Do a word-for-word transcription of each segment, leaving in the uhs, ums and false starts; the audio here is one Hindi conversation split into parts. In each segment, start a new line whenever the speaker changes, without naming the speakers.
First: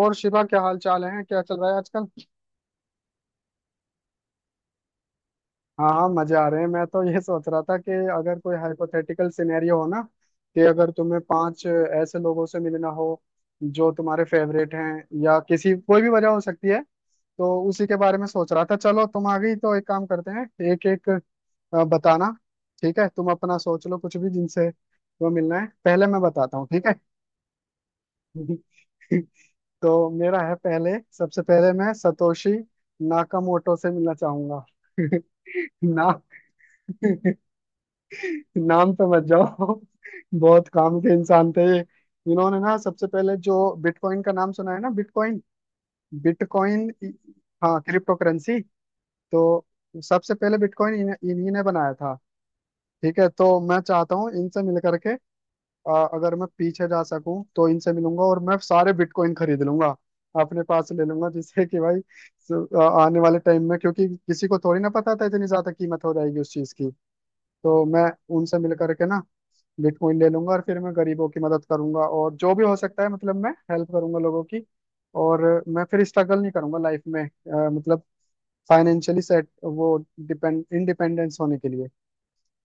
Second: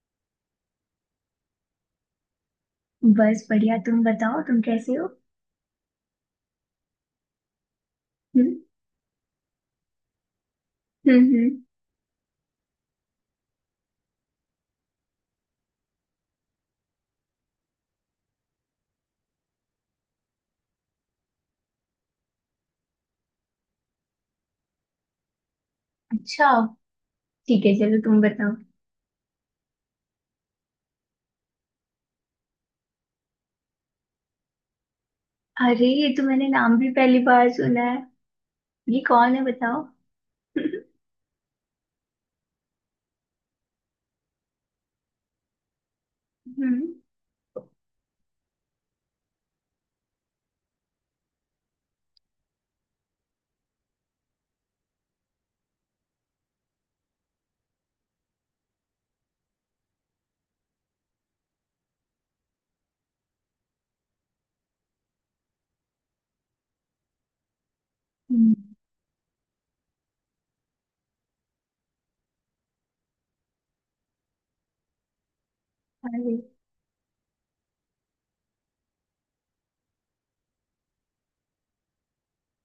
और शिवा, क्या हाल चाल है? क्या चल रहा है आजकल?
बस बढ़िया। तुम बताओ, तुम कैसे हो?
हाँ हाँ, मजे आ रहे हैं। मैं तो ये सोच रहा था कि अगर
हम्म।
कोई हाइपोथेटिकल सिनेरियो हो ना, कि अगर
हम्म,
तुम्हें
हम्म।
पांच ऐसे लोगों से मिलना हो जो तुम्हारे फेवरेट हैं या किसी कोई भी वजह हो सकती है, तो उसी के बारे में सोच रहा था। चलो तुम आ गई तो एक काम करते हैं, एक एक अ, बताना। ठीक है, तुम अपना सोच लो कुछ भी जिनसे तुम्हें मिलना है। पहले मैं
अच्छा।
बताता हूँ, ठीक
ठीक है, चलो तुम बताओ।
है। तो मेरा है पहले। सबसे पहले मैं सतोशी नाकामोटो से मिलना चाहूंगा।
अरे, ये
नाम।
तो मैंने नाम भी पहली बार सुना है।
नाम
ये
पे मत
कौन है,
जाओ।
बताओ?
बहुत
हम्म,
काम के इंसान थे ये। इन्होंने ना सबसे पहले जो बिटकॉइन का नाम सुना है ना, बिटकॉइन, बिटकॉइन। हाँ, क्रिप्टो करेंसी। तो सबसे पहले बिटकॉइन इन्हीं इन्हीं ने बनाया था। ठीक है, तो मैं चाहता हूँ इनसे मिल करके, आ, अगर मैं पीछे जा सकूं तो इनसे मिलूंगा और मैं सारे बिटकॉइन खरीद लूंगा, अपने पास ले लूंगा। जिससे कि भाई स- आ, आने वाले टाइम में, क्योंकि किसी को थोड़ी ना पता था इतनी ज्यादा कीमत हो जाएगी उस चीज की। तो मैं
हम्म।
उनसे मिल करके ना बिटकॉइन ले लूंगा और फिर मैं गरीबों की मदद करूंगा और जो भी हो सकता है, मतलब मैं हेल्प करूंगा लोगों की। और मैं फिर
अरे।
स्ट्रगल नहीं करूंगा लाइफ में, आ, मतलब फाइनेंशियली सेट, वो डिपेंड इंडिपेंडेंस होने के लिए।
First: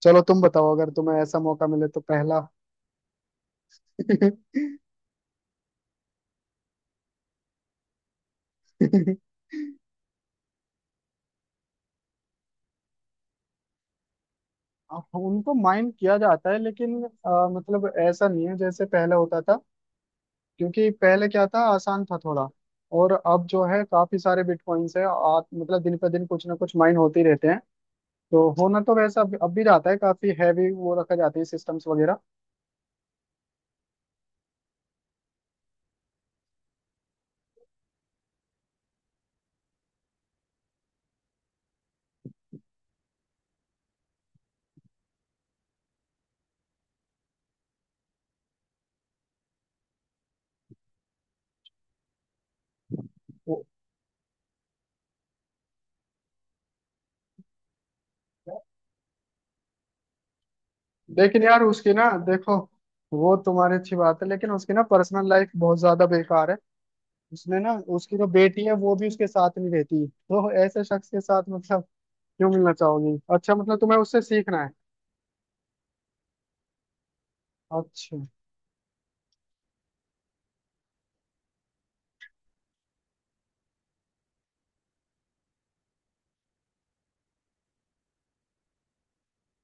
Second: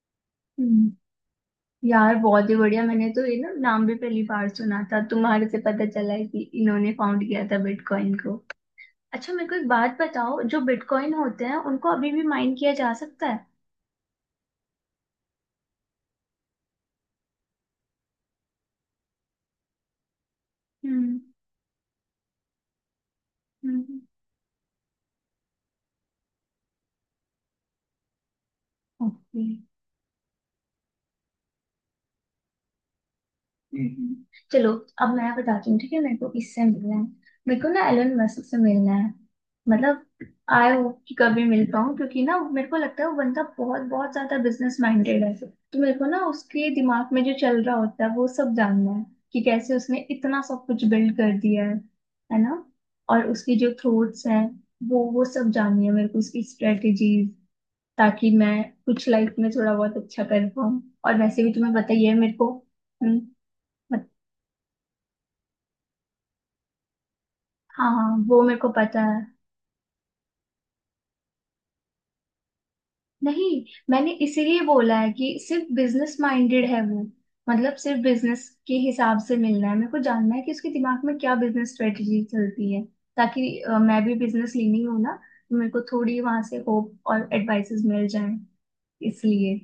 चलो तुम बताओ, अगर
हम्म,
तुम्हें ऐसा मौका मिले तो
यार
पहला।
बहुत ही बढ़िया। मैंने तो ये ना नाम भी पहली बार सुना था, तुम्हारे से पता चला है कि इन्होंने फाउंड किया था बिटकॉइन को। अच्छा, मेरे को एक बात बताओ, जो बिटकॉइन होते हैं उनको अभी भी माइन किया जा सकता है?
हाँ, उनको माइंड किया जाता है, लेकिन आ, मतलब ऐसा नहीं है जैसे पहले होता था। क्योंकि
हम्म।
पहले क्या था, आसान था थोड़ा। और अब जो है,
हम्म।
काफी सारे बिटकॉइंस है, आ, मतलब दिन पर दिन कुछ ना कुछ माइन होते ही रहते हैं। तो होना तो वैसा अब
ओके।
अब भी जाता है, काफी हैवी वो रखा जाती है सिस्टम्स वगैरह।
हम्म। चलो, अब मैं बताती हूँ। ठीक है, मेरे को किससे मिलना है? मेरे को ना एलन मस्क से मिलना है। मतलब आई होप कि कभी मिल पाऊँ, क्योंकि ना मेरे को लगता है वो बंदा बहुत बहुत ज्यादा बिजनेस माइंडेड है। तो मेरे को ना उसके दिमाग में जो चल रहा होता है वो सब जानना है कि कैसे उसने इतना सब कुछ बिल्ड कर दिया है है ना। और उसकी
वो-
जो थ्रोट्स हैं, वो वो सब जाननी है मेरे को, उसकी स्ट्रेटेजीज, ताकि मैं कुछ लाइफ में थोड़ा बहुत अच्छा कर पाऊँ। और
लेकिन
वैसे भी
यार
तुम्हें
उसकी
पता ही
ना
है मेरे को।
देखो,
हम्म।
वो तुम्हारी अच्छी बात है, लेकिन उसकी ना पर्सनल लाइफ बहुत ज्यादा बेकार है। उसने ना,
हाँ,
उसकी जो
वो मेरे
बेटी
को
है वो
पता
भी
है।
उसके साथ नहीं रहती। तो ऐसे शख्स के साथ मतलब क्यों मिलना चाहोगी?
नहीं,
अच्छा, मतलब तुम्हें
मैंने
उससे
इसीलिए
सीखना है।
बोला है कि सिर्फ बिजनेस माइंडेड है वो। मतलब सिर्फ
अच्छा।
बिजनेस के हिसाब से मिलना है मेरे को, जानना है कि उसके दिमाग में क्या बिजनेस स्ट्रेटजी चलती है। ताकि अ, मैं भी बिजनेस लेनी हूँ ना, तो मेरे को थोड़ी वहां से होप और एडवाइसेस मिल जाएं, इसलिए।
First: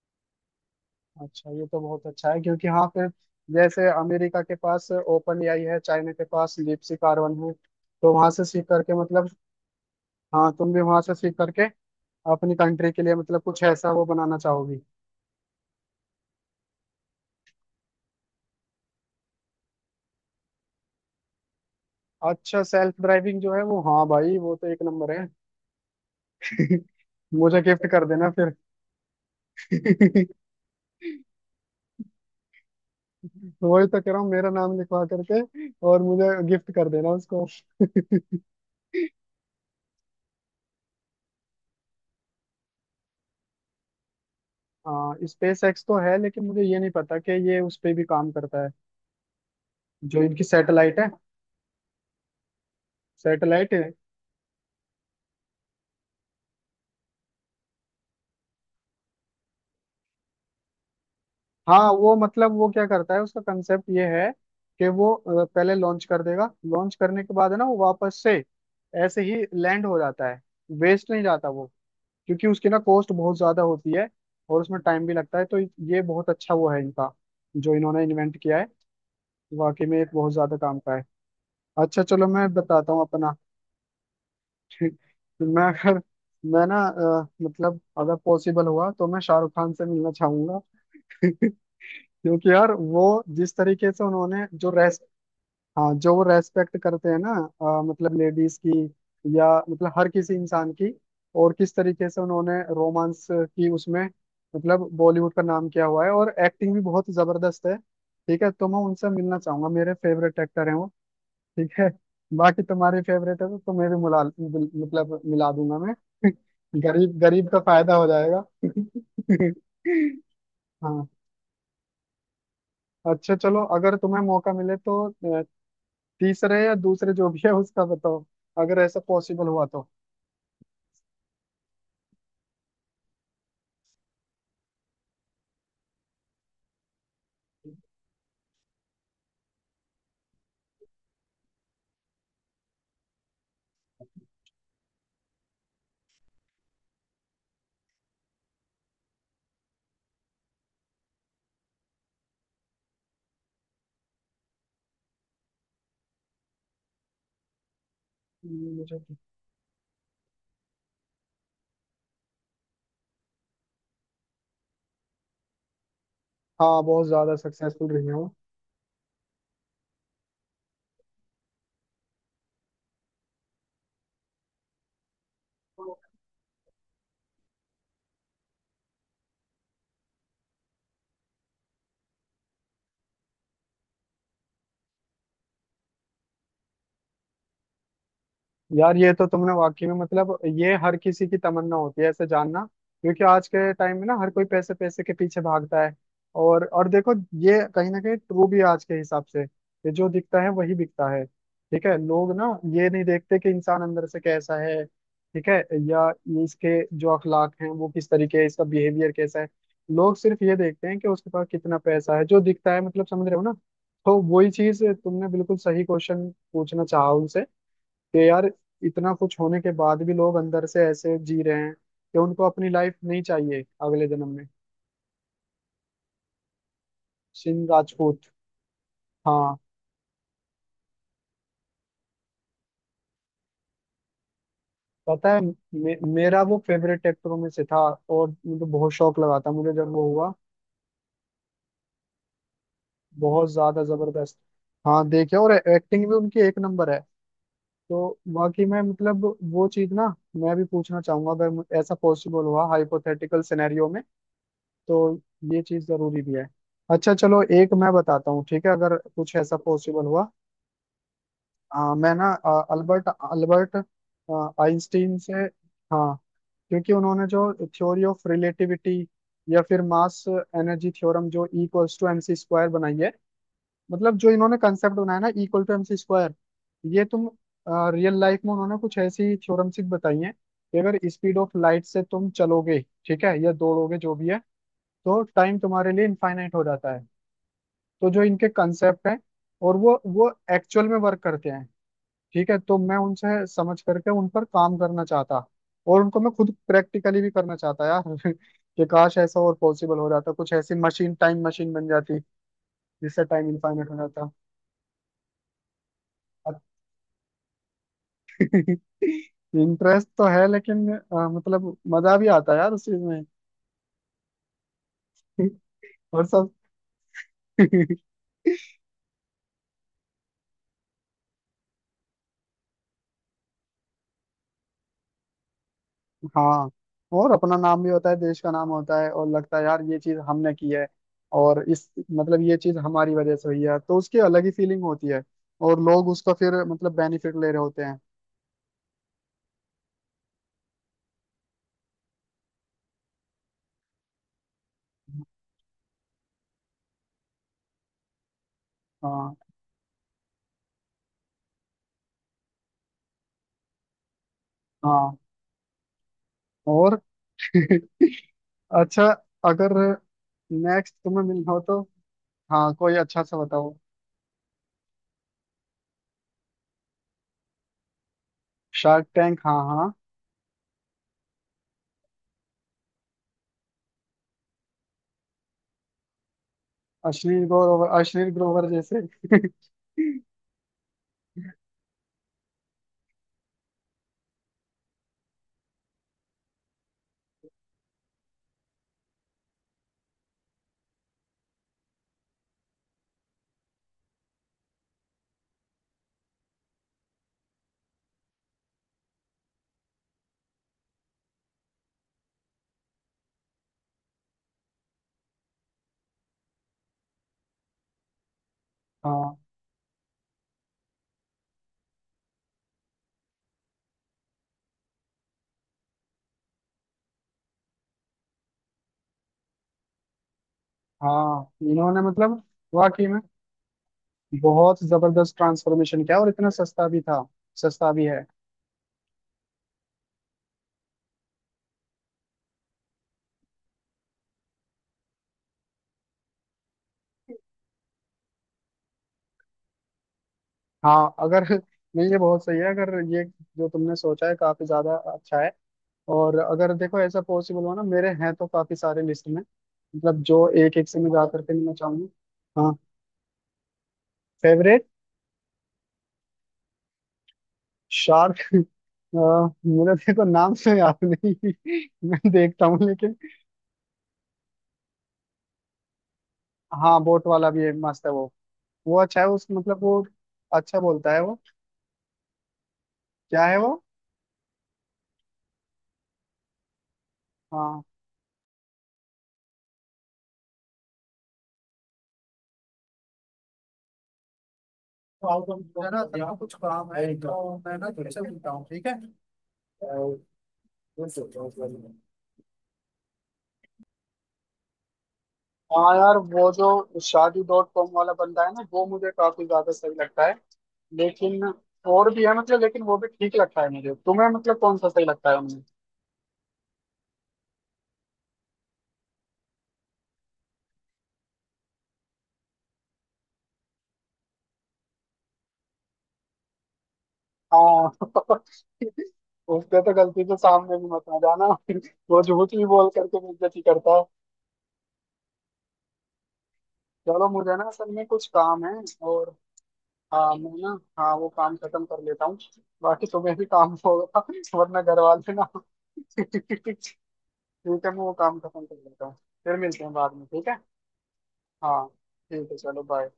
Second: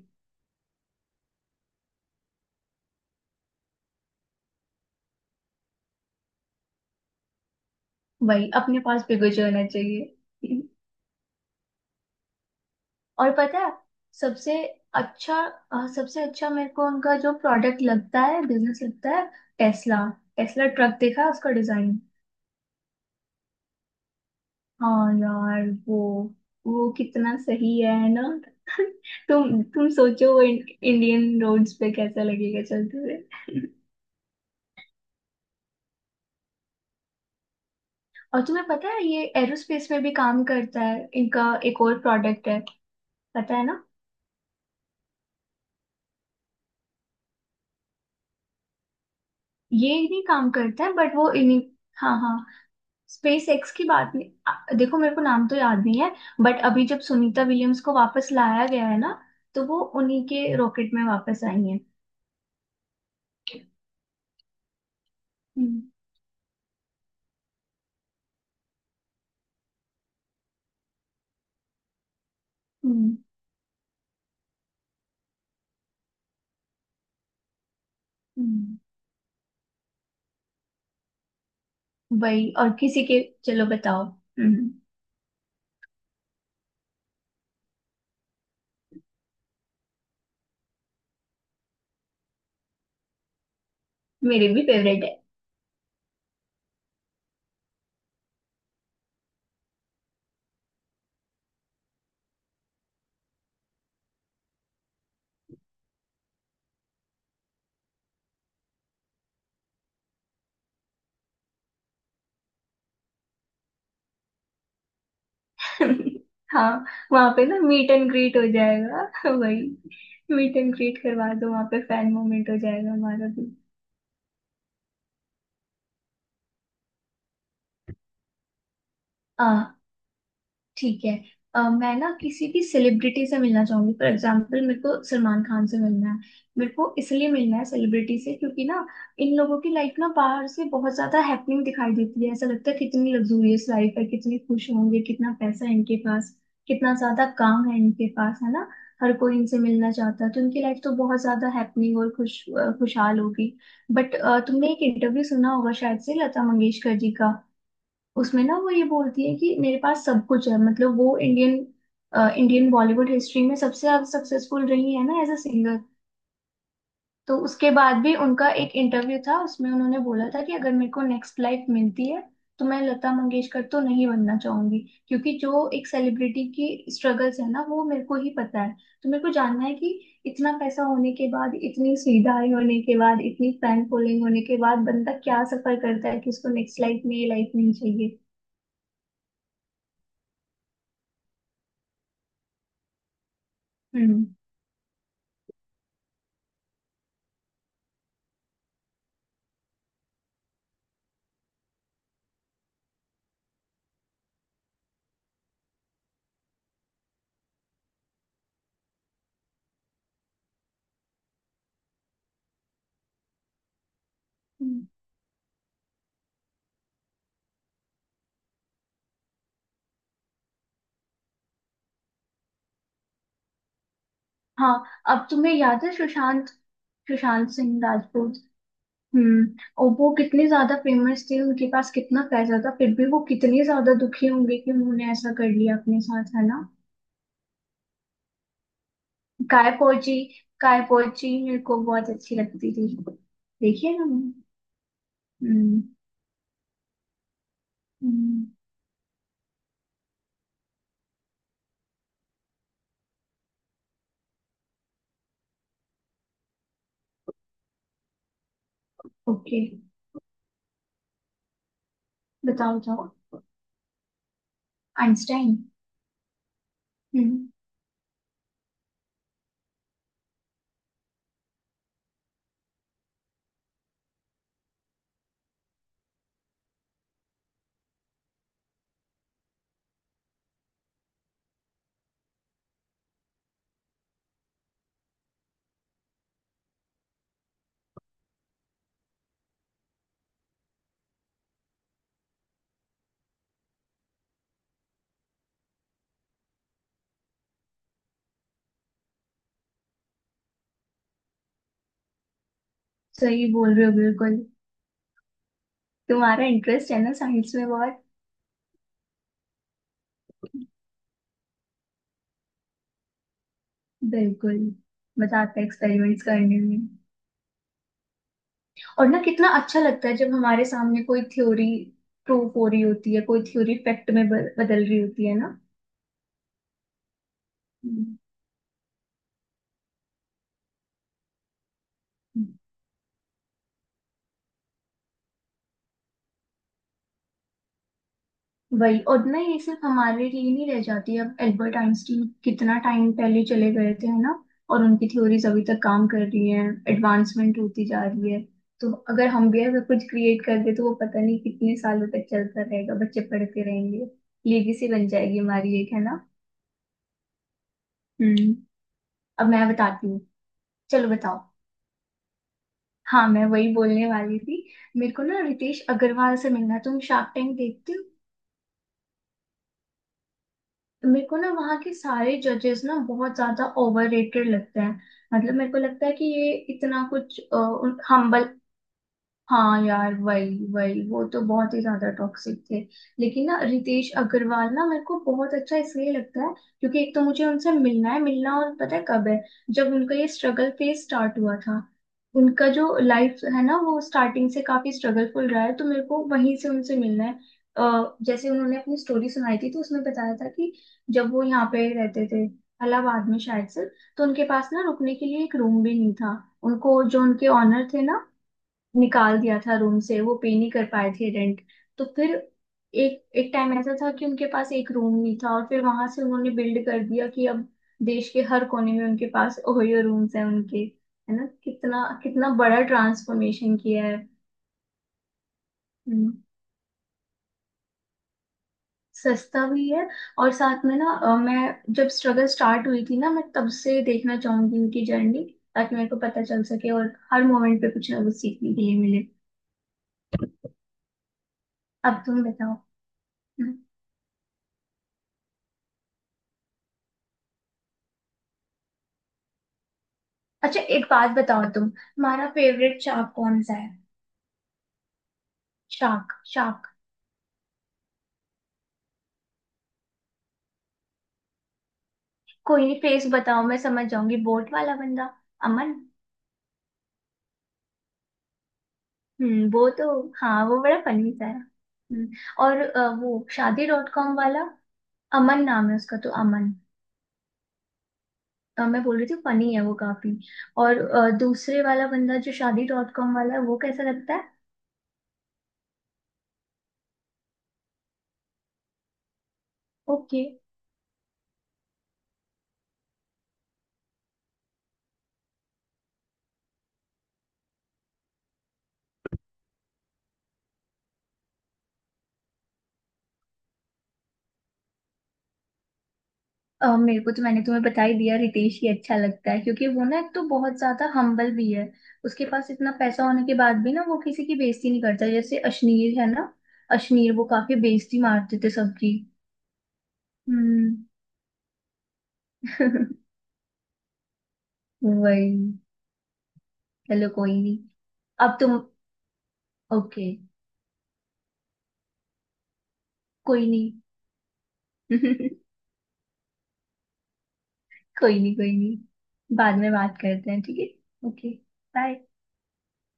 अच्छा ये तो बहुत अच्छा है, क्योंकि हाँ फिर जैसे अमेरिका के पास ओपन एआई है, चाइना के पास डीपसी कार्बन है, तो वहां से
वही
सीख
अपने
करके
पास
मतलब।
बिगुज होना
हाँ,
चाहिए।
तुम भी वहां से सीख करके अपनी कंट्री के लिए
और
मतलब
पता
कुछ
है,
ऐसा वो बनाना
सबसे
चाहोगी।
अच्छा, अ, सबसे अच्छा मेरे को उनका जो प्रोडक्ट लगता है, बिजनेस लगता है, टेस्ला। टेस्ला ट्रक देखा है उसका डिजाइन?
अच्छा, सेल्फ ड्राइविंग जो है वो, हाँ भाई वो तो एक नंबर
हाँ
है।
यार वो वो कितना
मुझे
सही
गिफ्ट कर
है ना।
देना फिर।
तुम तुम सोचो, वो इं, इंडियन रोड्स पे कैसा लगेगा चलते हुए।
वही तो कह रहा हूँ, मेरा नाम लिखवा करके और मुझे गिफ्ट कर देना उसको।
और तुम्हें पता है ये एरोस्पेस में भी काम करता है, इनका एक और प्रोडक्ट है, पता है ना?
हाँ, स्पेस एक्स तो है, लेकिन मुझे ये नहीं पता कि ये उस पे भी काम करता है।
ये नहीं
जो इनकी
काम करता है,
सैटेलाइट है,
बट वो इन्हीं। हाँ हाँ। स्पेस
सैटेलाइट
एक्स
है।
की बात नहीं, आ, देखो मेरे को नाम तो याद नहीं है, बट अभी जब सुनीता विलियम्स को वापस लाया गया है ना, तो वो उन्हीं के रॉकेट में वापस आई है।
हाँ वो, मतलब वो क्या करता है, उसका कंसेप्ट ये है कि वो अ, पहले
हम्म।
लॉन्च कर देगा, लॉन्च करने के बाद है ना, वो वापस से ऐसे ही लैंड हो जाता है, वेस्ट नहीं जाता वो। क्योंकि उसकी ना कॉस्ट
हम्म।
बहुत ज्यादा होती है और उसमें टाइम भी लगता है। तो ये बहुत अच्छा वो है इनका, जो इन्होंने इन्वेंट किया है।
हम्म।
वाकई में एक बहुत ज्यादा काम का है। अच्छा चलो
वही,
मैं
और
बताता हूँ
किसी के,
अपना।
चलो बताओ। हम्म।
ठीक। तो मैं अगर, मैं ना अ, मतलब अगर पॉसिबल हुआ तो मैं शाहरुख खान से मिलना चाहूंगा। क्योंकि यार वो जिस तरीके से उन्होंने,
मेरे भी
जो रेस,
फेवरेट है।
हाँ जो वो रेस्पेक्ट करते हैं ना, अ, मतलब लेडीज की, या मतलब हर किसी इंसान की। और किस तरीके से उन्होंने रोमांस की उसमें, मतलब बॉलीवुड का नाम किया हुआ है और एक्टिंग भी बहुत जबरदस्त है। ठीक है तो मैं उनसे मिलना चाहूंगा, मेरे फेवरेट एक्टर हैं वो। ठीक है, बाकी तुम्हारी फेवरेट है तो तुम्हें भी मिला, मतलब मिला दूंगा मैं।
हाँ।
गरीब
वहां पे
गरीब का
ना मीट
फायदा हो
एंड ग्रीट हो
जाएगा।
जाएगा। वही, मीट एंड ग्रीट
हाँ।
करवा दो वहां पे, फैन मोमेंट हो जाएगा हमारा
अच्छा
भी।
चलो, अगर तुम्हें मौका मिले तो अ, तीसरे या दूसरे जो भी है उसका बताओ, अगर ऐसा पॉसिबल
हाँ,
हुआ तो।
ठीक है। अ, मैं ना किसी भी सेलिब्रिटी से मिलना चाहूंगी। फॉर एग्जाम्पल मेरे को सलमान खान से मिलना है। मेरे को इसलिए मिलना है सेलिब्रिटी से क्योंकि ना इन लोगों की लाइफ ना बाहर से बहुत ज्यादा हैपनिंग दिखाई देती है। ऐसा लगता है कितनी लग्जूरियस लाइफ है, कितने खुश होंगे, कितना पैसा है इनके पास, कितना ज्यादा काम है इनके पास, है ना। हर कोई इनसे मिलना चाहता है, तो इनकी लाइफ तो बहुत ज्यादा हैपनिंग और खुश अ, खुशहाल होगी। बट तुमने एक इंटरव्यू सुना होगा शायद से, लता मंगेशकर जी का। उसमें ना वो ये
मुझे,
बोलती है कि मेरे पास सब कुछ है। मतलब वो इंडियन इंडियन बॉलीवुड हिस्ट्री में सबसे ज्यादा सक्सेसफुल रही है ना एज अ सिंगर।
हाँ, बहुत ज्यादा
तो उसके
सक्सेसफुल
बाद
रही
भी
हूँ।
उनका एक इंटरव्यू था, उसमें उन्होंने बोला था कि अगर मेरे को नेक्स्ट लाइफ मिलती है, तो मैं लता मंगेशकर तो नहीं बनना चाहूंगी। क्योंकि जो एक सेलिब्रिटी की स्ट्रगल्स है ना, वो मेरे को ही पता है। तो मेरे को जानना है कि इतना पैसा होने के बाद, इतनी सुविधाएं होने के बाद, इतनी फैन फॉलोइंग होने के बाद बंदा क्या सफर करता है कि उसको नेक्स्ट लाइफ में ये लाइफ नहीं चाहिए।
यार ये तो तुमने वाकई में मतलब, ये हर किसी की तमन्ना होती है ऐसे जानना। क्योंकि आज के टाइम में ना
हम्म।
हर कोई पैसे पैसे के पीछे भागता है। और और देखो, ये कहीं ना कहीं ट्रू भी है आज के हिसाब से, कि जो दिखता है वही बिकता है। ठीक है, लोग ना ये नहीं देखते कि इंसान अंदर से कैसा है। ठीक है, या ये इसके जो अखलाक हैं वो किस तरीके है, इसका बिहेवियर कैसा है। लोग सिर्फ ये देखते हैं कि उसके पास कितना पैसा है, जो दिखता है, मतलब समझ रहे हो ना। तो वही चीज
हम्म,
तुमने बिल्कुल सही क्वेश्चन पूछना चाहा उनसे, कि यार इतना कुछ होने के बाद भी लोग अंदर से ऐसे जी रहे हैं कि उनको अपनी लाइफ नहीं चाहिए अगले जन्म में।
हाँ। अब तुम्हें याद है सुशांत सुशांत
सिंह
सिंह
राजपूत।
राजपूत? हम्म।
हाँ,
और वो कितने ज्यादा फेमस थे, उनके पास कितना पैसा था, फिर भी वो कितने ज्यादा दुखी होंगे कि उन्होंने
पता
ऐसा
है,
कर लिया
मे,
अपने साथ,
मेरा
है
वो
ना।
फेवरेट एक्टरों में से था। और मुझे बहुत शौक लगा था
काय
मुझे, जब वो
पोची,
हुआ।
काय पोची मेरे को बहुत अच्छी लगती थी।
बहुत ज्यादा
देखिए ना।
जबरदस्त। हाँ देखे, और
हम्म।
एक्टिंग भी उनकी एक नंबर है। तो
हम्म।
बाकी मैं मतलब, वो चीज ना मैं भी पूछना चाहूंगा, अगर मु- ऐसा पॉसिबल हुआ हाइपोथेटिकल सिनेरियो में, तो ये चीज जरूरी भी है। अच्छा चलो, एक मैं बताता हूँ, ठीक है, अगर कुछ ऐसा
ओके।
पॉसिबल हुआ। हाँ मैं ना अ,
बताओ
अल्बर्ट,
बताओ,
अल्बर्ट अ, आइंस्टीन से।
आइंस्टाइन।
हाँ, क्योंकि उन्होंने
हम्म।
जो थ्योरी ऑफ रिलेटिविटी या फिर मास एनर्जी थ्योरम, जो E equals to M C square बनाई है, मतलब जो इन्होंने कंसेप्ट बनाया ना, E equal to M C square, ये तुम रियल लाइफ में, उन्होंने कुछ ऐसी थ्योरम्स बताई हैं कि अगर स्पीड ऑफ लाइट से तुम चलोगे, ठीक है, या दौड़ोगे जो भी है, तो टाइम तुम्हारे लिए इनफाइनाइट हो जाता है। तो जो इनके कंसेप्ट हैं, और वो वो एक्चुअल में वर्क करते हैं। ठीक है, तो मैं उनसे समझ करके उन पर काम करना चाहता, और उनको मैं खुद प्रैक्टिकली भी करना चाहता यार। कि काश ऐसा और पॉसिबल हो जाता, कुछ ऐसी मशीन, टाइम मशीन बन जाती, जिससे
सही
टाइम
बोल रहे
इनफाइनाइट
हो,
हो जाता।
बिल्कुल। तुम्हारा इंटरेस्ट है ना साइंस में बहुत।
इंटरेस्ट तो है, लेकिन अ, मतलब मजा भी आता है यार उस चीज में।
बिल्कुल, मजा आता है एक्सपेरिमेंट्स
और सब।
करने में। और ना कितना अच्छा लगता है जब हमारे सामने कोई थ्योरी प्रूफ हो रही होती है, कोई थ्योरी फैक्ट में ब- बदल रही होती है ना।
हाँ, और अपना नाम भी होता है,
हम्म।
देश का नाम होता है, और लगता है यार ये चीज हमने की है। और इस, मतलब
हम्म।
ये चीज हमारी वजह से हुई है, तो उसकी अलग ही फीलिंग होती है। और लोग उसका फिर मतलब बेनिफिट ले रहे होते हैं।
वही, और ना ये सिर्फ हमारे लिए नहीं रह जाती। अब एल्बर्ट आइंस्टीन कितना टाइम पहले चले गए थे, है ना, और उनकी थ्योरीज अभी तक काम कर रही हैं, एडवांसमेंट होती जा रही है। तो अगर
हाँ।
हम भी अगर कुछ क्रिएट कर दे तो वो पता नहीं कितने सालों तक चलता रहेगा, बच्चे पढ़ते रहेंगे। लेगेसी बन
हाँ,
जाएगी हमारी एक, है ना।
और।
हम्म।
अच्छा,
अब मैं
अगर
बताती हूँ।
नेक्स्ट
चलो
तुम्हें
बताओ।
मिलना हो तो। हाँ, कोई अच्छा
हाँ,
सा
मैं वही
बताओ।
बोलने वाली थी। मेरे को ना रितेश अग्रवाल से मिलना है। तुम शार्क टैंक देखते हो?
शार्क टैंक, हाँ हाँ।
मेरे को ना वहाँ के सारे जजेस ना बहुत ज्यादा ओवर रेटेड लगते हैं। मतलब मेरे को लगता है कि ये इतना कुछ।
अश्लील ग्रोवर, अश्लील
हम्बल।
ग्रोवर जैसे।
हाँ यार, वही वही, वो तो बहुत ही ज्यादा टॉक्सिक थे। लेकिन ना रितेश अग्रवाल ना मेरे को बहुत अच्छा इसलिए लगता है क्योंकि एक तो मुझे उनसे मिलना है, मिलना, और पता है कब है? जब उनका ये स्ट्रगल फेज स्टार्ट हुआ था। उनका जो लाइफ है ना, वो स्टार्टिंग से काफी स्ट्रगलफुल रहा है, तो मेरे को वहीं से उनसे मिलना है। अ, जैसे उन्होंने अपनी स्टोरी सुनाई थी, तो उसमें बताया था कि जब वो यहाँ पे रहते थे, इलाहाबाद में शायद से, तो उनके पास ना रुकने के लिए एक रूम भी नहीं था। उनको जो उनके ऑनर थे ना, निकाल
हाँ
दिया था रूम से, वो पे नहीं कर पाए थे रेंट। तो फिर एक एक टाइम ऐसा था कि उनके पास एक रूम नहीं था, और फिर वहां से उन्होंने बिल्ड कर दिया कि अब देश के हर कोने में उनके पास ओयो रूम्स हैं उनके, है ना।
हाँ, इन्होंने
कितना
मतलब,
कितना बड़ा
वाकई में
ट्रांसफॉर्मेशन किया है।
बहुत जबरदस्त ट्रांसफॉर्मेशन किया, और
हम्म।
इतना सस्ता भी था। सस्ता भी है।
सस्ता भी है। और साथ में ना अ, मैं जब स्ट्रगल स्टार्ट हुई थी ना, मैं तब से देखना चाहूंगी उनकी जर्नी, ताकि मेरे को पता चल सके और हर मोमेंट पे कुछ ना कुछ सीखने के लिए मिले।
हाँ अगर, नहीं ये
अब तुम
बहुत सही है,
बताओ।
अगर ये जो
हम्म।
तुमने सोचा है काफी ज्यादा अच्छा है। और अगर देखो ऐसा पॉसिबल हो ना, मेरे हैं तो काफी सारे लिस्ट में, मतलब जो एक
अच्छा
एक से
एक
मैं जा
बात
करके
बताओ
लेना
तुम, तुम्हारा
चाहूंगा, हाँ।
फेवरेट शार्क कौन सा है?
Favourite
shark, shark.
शार्क। मुझे देखो नाम से याद नहीं, मैं देखता हूँ
कोई नहीं,
लेकिन।
फेस बताओ, मैं समझ जाऊंगी। बोट वाला बंदा, अमन।
हाँ, बोट वाला भी है, मस्त है वो। वो अच्छा है, उस
हम्म,
मतलब
वो
वो।
तो, हाँ वो
अच्छा
बड़ा
बोलता है
फनी
वो।
सा है। हम्म, और अ,
क्या
वो
है वो।
शादी डॉट कॉम वाला। अमन नाम है उसका, तो अमन,
हाँ,
अ, मैं बोल रही थी, फनी है वो काफी। और अ, दूसरे वाला बंदा जो शादी डॉट कॉम वाला है, वो कैसा लगता है?
मेरा जरा कुछ काम है, तो मैं ना तुमसे मिलता हूँ, ठीक है।
ओके।
हाँ यार वो जो शादी डॉट कॉम वाला बंदा है ना, वो मुझे काफी ज्यादा सही लगता है, लेकिन और भी है, मतलब लेकिन वो भी ठीक लगता है मुझे। तुम्हें मतलब कौन सा सही लगता है उनमें?
अ, मेरे को तो, मैंने तुम्हें बता ही दिया, रितेश ही अच्छा लगता है, क्योंकि वो ना एक तो बहुत ज्यादा हम्बल भी है। उसके पास इतना पैसा होने के बाद भी ना वो किसी की बेइज्जती नहीं करता, जैसे अश्नीर है ना। अश्नीर वो काफी
हाँ।
बेइज्जती मारते थे सबकी।
उस पे तो गलती से सामने भी
हम्म।
मत आ जाना। वो झूठ भी बोल करके बेइज्जती करता है।
वही।
चलो
चलो कोई
मुझे ना
नहीं,
असल में कुछ
अब
काम है।
तुम।
और,
ओके।
हाँ मैं ना, हाँ वो काम खत्म कर लेता हूँ। बाकी तुम्हें भी
कोई
काम
नहीं।
होगा, वरना घर वाले ना। ठीक है, मैं वो काम
कोई नहीं,
खत्म कर
कोई
लेता हूँ। फिर
नहीं। बाद
मिलते
में
हैं बाद
बात
में, ठीक
करते
है।
हैं, ठीक है, ओके।
हाँ,
बाय।
ठीक है चलो, बाय।